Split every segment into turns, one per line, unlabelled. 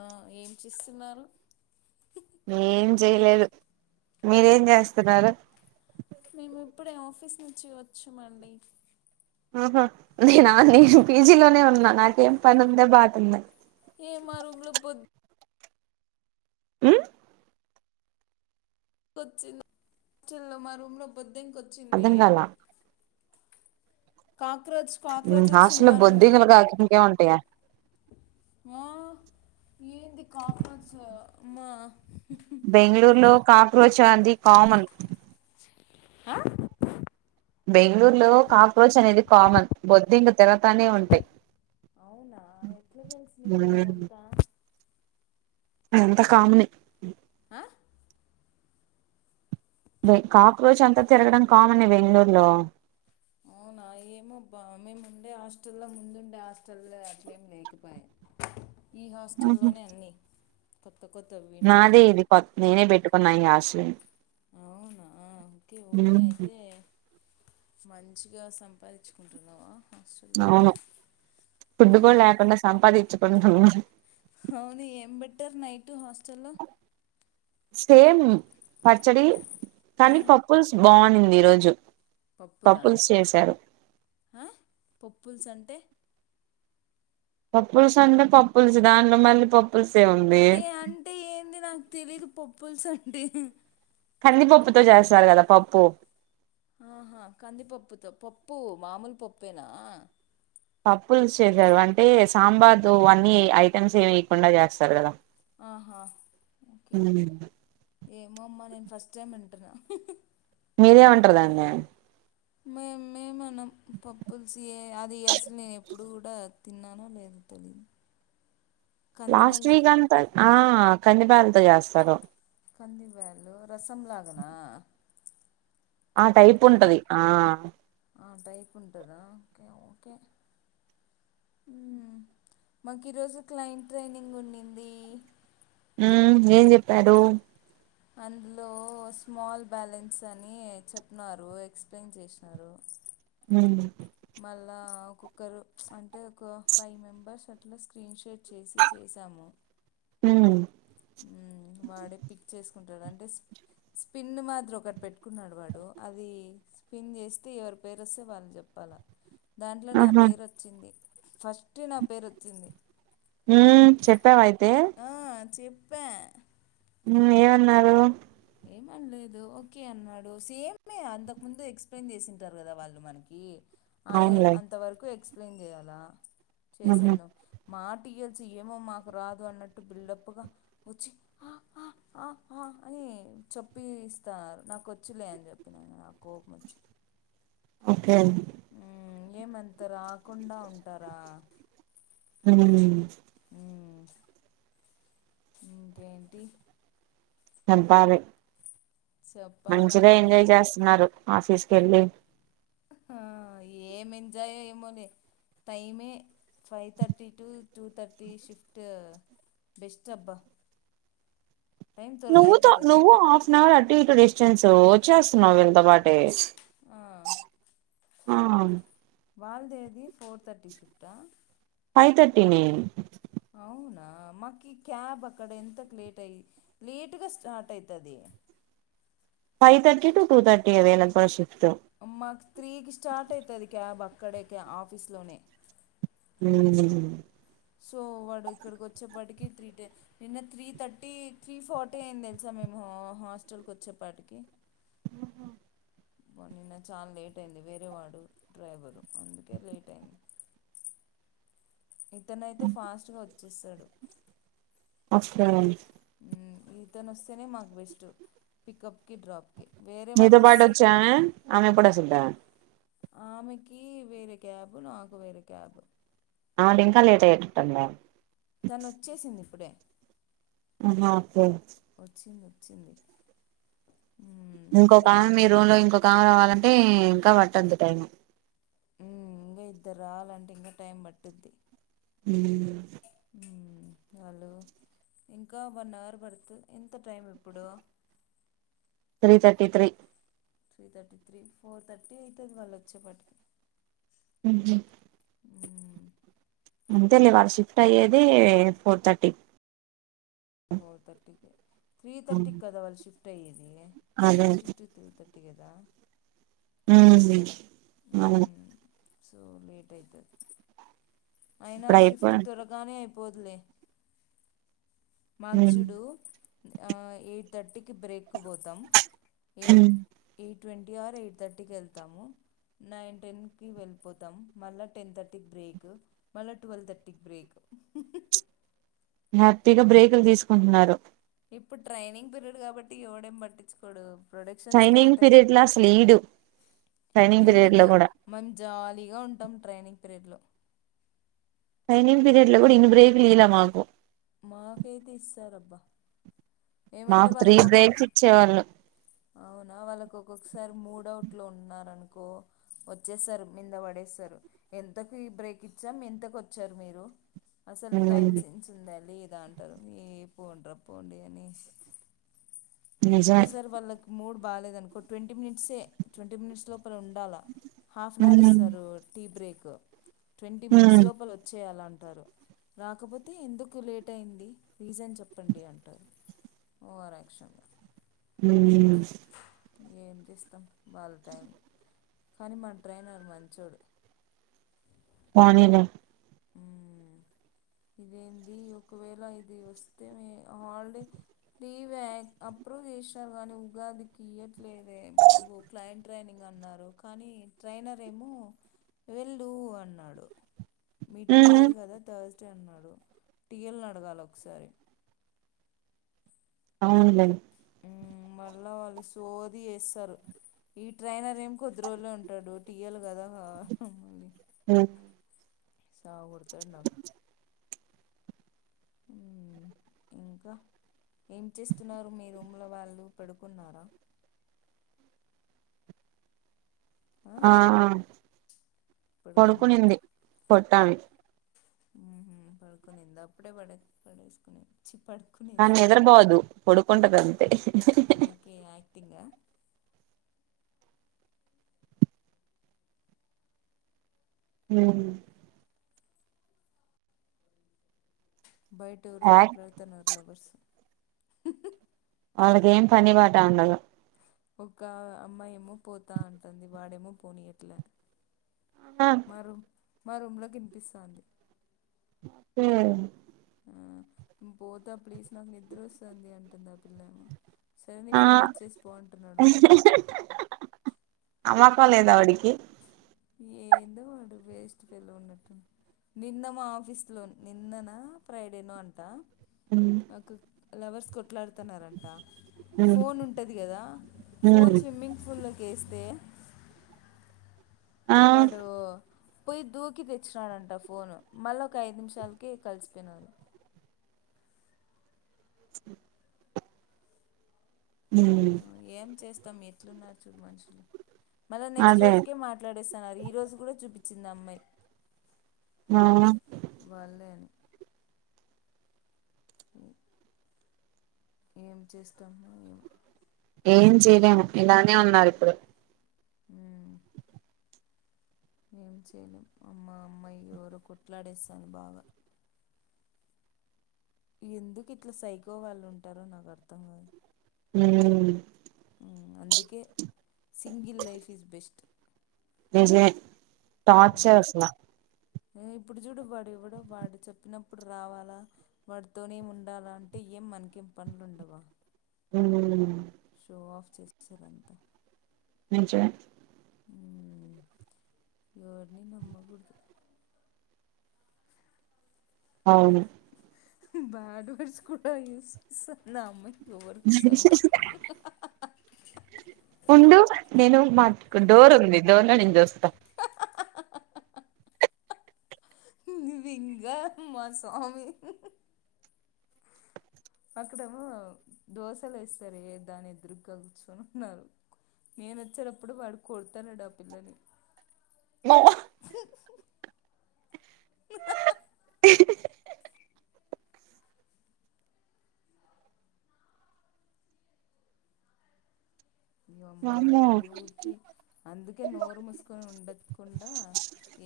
ఆ ఏం చేస్తున్నారు
ఏం చేయలేదు మీరేం చేస్తున్నారు
మేము ఇప్పుడే ఆఫీస్ నుంచి వచ్చామండి
ఆహ నేనా నేను పీజీలోనే ఉన్నా నాకేం పనుందా బాటుందా
ఏ మా రూమ్ లో బొద్
ఉ
వచ్చింది చింది మా రూమ్ లో బొద్దింకొచ్చింది
అర్థం కాలా
కా
ఉ హాస్టల్ లో బొద్దింకలు కాకపోతే ఇంకేం ఉంటయా
ఆ ఏంది కాక్రోచ్ అమ్మా
బెంగళూరు లో కాక్రోచ్ అది కామన్
ఆ
బెంగళూరులో కాక్రోచ్ అనేది కామన్ బొద్దింక తిరతనే ఉంటాయి
అవునా ఎట్లా తెలుసు నీగ్ అదంతా
అదంత కామనే
ఆ
కాక్రోచ్ అంతా తిరగడం కామన్ బెంగళూరులో
అవునా ఏమో మేము ఉండే హాస్టల్లో ముందుండే హాస్టల్లో అట్లేమి లేకపోయా ఈ హాస్టల్లోనే అన్నీ కొత్త కొత్తవి వింటున్నా
నాదే ఇది కొ నేనే పెట్టుకున్నా ఈ ఆశలుని
అవునా కే ఓకే అయితే మంచిగా సంపాదించుకుంటున్నావా హాస్టల్లో
అవును
ఉండి
ఫుడ్ కూడా
హ్మ్.
లేకుండా సంపాదించుకుంటున్న
అవును ఏం పెట్టారు నైట్ హాస్టల్ లో
సేమ్ పచ్చడి కానీ పప్పుల్స్ బాగునింది ఈరోజు
పప్పుల ఆ పప్పుల్స్ అంటే
పప్పులుస్ అంటే పప్పులుసు దాంట్లో మళ్ళీ పప్పులుస్
ఏ అంటే ఏంది నాకు తెలిదు పప్పుల్స్ అంటే
కందిపప్పుతో చేస్తారు కదా పప్పు
ఆహా కందిపప్పుతో పప్పు మామూలు పప్పేనా
పప్పులుస్ చేసారు అంటే సాంబార్ అన్నీ ఐటెమ్స్ ఏమి ఇవకుండా చేస్తారు కదా
ఆహా ఓకే ఏమో అమ్మా నేను ఫస్ట్ టైం వింటున్నాను
మీరేమంటారుదా అండిే
మేముేమన్నా పప్పుల్స్ అది అసలు నేను ఎప్పుడు కూడా తిన్నాన లేదు తెలిదు
లాస్ట్ వీక్ అంతా ఆ కందిపాలతో చేస్తారు
కంది బేలుు రసం లాగనా
ఆ టైప్ ఉంటది ఆ
టైప్ ఉంటుందా ఓకే ఓకే మాకు ఈరోజు క్లయింట్ ట్రైనింగ్ ఉండింది
ఉ ఏం చెప్పారు
అందులో స్మాల్ బ్యాలెన్స్ అని చెప్న్నారు ఎక్స్ప్లెయిన్ చేసినారు
హ
మళ్ళా ఒొక్కరు అంటే ఒక ఫైవ్ మెంబర్స్ అట్లా స్క్రీన్ షాట్ చేశాము
మ్మ్
వాడే పిక్ చేసుకుంటడు అంటే స్పిన్ మాత్ర ఒకటి పెట్టుకున్నాడు వాడు అది స్పిన్ చేస్తే ఎవరి పేరు వస్తే వాళ్ళు చెప్ చెప్పాల దాంట్లో నా
ఆహా
పేరు వచ్చింది ఫస్ట్ నా పేరు వచ్చింది
హ చెప్పావయితే
చెప్ప
ఏమన్నారు
ఏమనలేదు ఓకే అన్నాడు సేమ్ే అంతకుముందు ఎక్స్ప్లెయిన్ చేసింటారు కదా వాళ్ళు మనకి అదే
అవునులే
అంత వరకు ఎక్స్ప్లెయిన్ చేయాలా
ఆహా
చేసాను మాటీ్యల్సి ఏమో మాకు రాదు అన్నట్టు బిల్డప్గా వచ్చి అని చెప్పి ఇస్తన్నారు నాకు వచ్చిలే అని చెప్పినను నా కోపం వచ్చి
ఓకే
ఏమంత రాకుండా ఉంటారా
ఉ
అ ఇంకేంటి
చంపాలి
చెప్పాలా
మంచిగా ఎంజాయ్
మీరే.
చేస్తున్నారు ఆఫీస్ స
ఆ ఏం ఎంజాయ్ అయ్య మోలే టైమే five thirty to two thirty shift బెస్తబ్బ
నువ్వుతో నువ్వు హాఫ్ అన్ అవర్ అటు ఇటు డిస్టెన్స్ వచ్చేస్తున్నావు్ వీళ్ళతో పాటే
ఆ
ఆ
వాళ్దేదది ఫోర్ తర్టీ షిఫా
ఫైవ్ తర్టీ నే
అవునా మాకు ఈ క్యాబ్ అక్కడ ఎంతకు లేట్ అయ లేటుగా స్టార్ట్ అవుతుంది
ఫైవ్ర్టీ ూ టూర్టీ అేకు కూడా షిఫట్
మాకు త్రీకి స్టార్ట్ అవుతుంది క్యాబ్ అక్కడే ఆఫీస్లోనే
హ
సో వాడు ఇక్కడికి వచ్చేప్పటికి త్రీ టే నిన్న త్రీ థర్టీ త్రీ ఫార్టీ అయింది తెలుసా మేము హాస్టల్కి వచ్చేప్పటికి పో నిన్న చాలా లేట్ అయింది వేరేవాడు డ్రైవరు అందుకే లేట్ అయింది ఇతనైతే ఫాస్ట్గా వచ్చేస్తాడు
అచ్చ
మ్ ఈతను వస్తేనే మాకు బెస్ట్ పికప్కి డ్రాప్కి వేరే
మీతో
వాళ్ళు వస్తే
పాటొచ్చే ఆమె ఆమే ఎప్పుడు వచిదో
ఆమెకి వేరే క్యాబ్ నాకు వేరే క్యాబ్
అడి ఇంకా లేట్ అయ్యేటట్టుందే
తను వచ్చేసింది ఇప్పుడే
అ హా ఒకే
వచ్చింది వచ్చింది ఉమ్,
ఇంకోకామె
లేట్
మీ రూమ్ లో ఇంకోకామె రావాలంటే ఇంకా పట్టది టైం
మ్ ఇంకా ఇద్దరు రావాలంటే ఇంకా టైం పట్టిద్ది
మ్
మ్ వాళ్ళు ఇంకా వన్ అవర్ పడుత ఎంత టైం ఎప్పుడు
three thirty three
three thirty three four thirty అయితది వాళ్ళు వచ్చేపాటికి
ఉమ్ హు అంతే లే వాళ్ళ షిఫ్ట్ అయ్యేది four thirty
four thirty three థర్టీకి కదా వాళ్ళు షిఫ్ట్ అయ్యేది సిక్స్
అదే
థర్టీ టు త్రీ థర్టీ కదా
మ్ అవును
మ్మ్. సో లేట్ అయితది అయినా
ఇప్పుడు
షిఫ్ట్
అయిపోయి
త్వరగానే అయ్ పోదులే మాగ్
ఉమ్
చూడు ఆ ఎయిట్ తర్టీ కి బ్రేక్ కు పోతాం ఎ ఎయిట్ ట్వంటీ ఆర్ ఎయిట్ థర్టీకి వెళ్తాము నైన్ టెన్కి వెళ్ళిపోతాం మళ్ళా టెన్ థర్టీకి బ్రేక్ మళ్ళా ట్వెల్వ్ థర్టీకి బ్రేక్
హ్యాపీగా బ్రేకులు తీసుకుంటున్నారు
ఇప్పుడు ట్రైనింగ్ పీరియడ్ కాబట్టి ఎవడేం పట్టించుకోడు ప్రొడక్షన్
ట్రైనింగ్
స్టార్ట్ అయింది
పీరియడ్ లో అసలు ఈడు ట్రైనింగ్ పీరియడ్ లో
ఎందుకు
కూడా
మం జాలీగా ఉంటాం ట్రైనింగ్ పీరియడ్లో
ట్రైనింగ్ పీరియడ్ లో కూడా ఇన్ని బ్రేకులు ఇయ్యాల మాకు
మాకైతే ఇస్తారబ్బా ఏమంటే
మాకు త్రీ
వాళ్ళకి ఒక్కొక్
బ్రేక్స్ ఇచ్చేవాళ్ళు
అవునా వాళ్ళకి ఒక్కొక్ స్ సార్ మూడు అవుట్ లో ఉన్నరనుకో వచ్చేశారు మీంద పడేస్తారు ఎంతకి బ్రేక్ కిచ్చాం ఎంతకొచ్చారు మీరు అసలు టైం
ఉమ్
సెన్స్ ఉంద లేదా అంటారు ఏ పోండ్ర పోండి అని
నిజమే
ఒక్కోసారి వాళ్ళకి మూడ్ బాలేేదనుకో ట్వంటీ మినిట్సే ట్వంటీ మినిట్స్ లో పల ఉండాలా హాఫ్ అన్ అవర్
ఉమ్
ఇస్తారు టీ బ్రేక్ ట్వంటీ మినిట్స్
ఉమ్
లోపల వచ్చేయాల అంటారు రాకపోతే ఎందుకు లేట్ అయింది రీజన్ చెప్పండి అంటారు ఓవర్ యాక్షన్
ఊ మ్
ఏం చేస్తాం వాళ్ళ టైమ్ కానీ మా ట్రైనర్ మంచోడు
పోనీలే
మ్ ఇదే ది ఒకవేళ ఇది వస్తే హల్డే లీవ్ అప్రూవ్ చేశారు కానీ ఉగాది కి ఇయట్లేదే బాబు క్లయింట్ ట్రైనింగ్ అన్నారు కానీ ట్రైనర్ ఏమో వెళ్ళు అన్నాడు మీటింగ్
ఉమ్
లేదు కదా తస్ అన్నాడు టీఎల్ ని అడగాలి ఒకసారి
అవునులే
ఉమ్ మళ్ళా వాళ్ళు సోది చేస్తరు ఈ ట్రైనర్ ఏమో కొద్ది రోజులే ఉంటడు టీ ఎల్ కదా మళ్ళీ
ఆ
సావకొడతడు నాకు ఉ ఇంకా ఏం చేస్తున్నరు మీ రూమ్లో వాళ్ళు పడుకున్నారా
ఆ
పడుకున్నా
పడుకునింది
పడు
పొట్టామే
పడుకునిందా అప్పుడే పడే పడేసుకునే
ఆమె నిదురపోదు పడుకుంటదంతే
టింగా
హ
బయటెవరో కొట్లాడుతన్నారు లవర్స్
వాళ్లకేం పని పాటా ఉండదు
ఒక అమ్మాయేమో పోతా అంటుంది వాడేమో పోనీయట్ల
ఆ
మా రూమ్ మా రూమ్ లో కినిపిస్తోంది
హ
ఆ పోతా ప్లీజ్ నాకు నిద్ర వస్తుంది అంటుంది ఆ పిల్లమో సరే నీ
ఆ
ఫోన్ ఇచ్చేసి పో అంటున్నడు వాడు
నమ్మకం లేదా వాడికి
ఏందో వాడు వేస్ట్ ఫెల్లో ఉన్నట్టున్నడు నిన్న మా ఆఫీస్ లో నిన్ననా ఫ్రైడేనో అంట
అ
ఒక లవర్స్ కొట్లాడు తన్నరంట ఫోన్ ఉంటది కదా ఫోన్ స్విమ్మింగ్ పూల్ లోకి వేస్తా తే
ఆ
వాడు పోయి దూకి తెచ్చినాడంట ఫోను మళ్ళీ ఒక ఐదు నిమిషాలకే కలిసిపోయినారు ఏం చేస్తాం ఎట్లున్నారు చూడు మనుషులు మళ్ళా నెక్స్ట్
అదే
రోజుకే మాట్లాడేస్తున్నారు ఈ రోజు కూడా చూపించింది అమ్మాయి
ఆ
వా వాళ్లే అని ఏం చేస్తాము ఏం
ఏం చేయలేము ఇలానే ఉన్నారు ఇప్పుడు
ఉ ఏం చేయలేం అమ్మ అమ్మాయి ఎవరో కొట్లాడేస్తంది బాగా ఎందుకు ఇట్లా సైకో గాళ్ళు ఉంటారో నాకు అర్థం కాదు
ఉ
అందుకే సింగిల్ లైఫ్ ఈస్ బెస్ట్
నిజమే
ఉమ్,
టార్చర్ అసలా
ఇప్పుడు చూడు వాడు ఎవడో వాడు చెప్పినప్పుడు రావాలా వాడితోనే ఉండాల అంటే ఏం మనకేం పనులుండవా
ఉ
షో ఆఫ్ చేశారంతా
నిజమే
ఉమ్ ఎవరిని నమ్మకూడదు
అవును
బ్యాడ్ వర్డ్స్ కూడా యూస్ చేస్తాంది ఆ అమ్మాయి ఎవరు స్వామి
ఉండు నేను మాక్ డోర్ ఉంది డోర్ లో నిన్ చూస్తా
నివింగా మా స్వామి అక్కడేమో దోశలు ఎస్తారే దాన్ని ఎదురుగా కూర్చుని ఉన్నారు నేను వచ్చేటప్పుడు వాడు కోడతున్నాడు ఆ పిల్లని
హలో
ఇయమ్మ
వామ్మో
ఊరికే అందుకే నోరు ముూసుకొని ఉండకుండా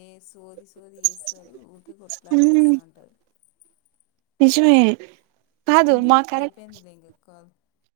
ఏ సోది సోది చేసారు ఊరికే కొట్లాడి సస్తా అంటారు
నిజమే కాదు
ఉండు
మా కరెక్ట్
అయిపోయింది లే ఇంకా కాల్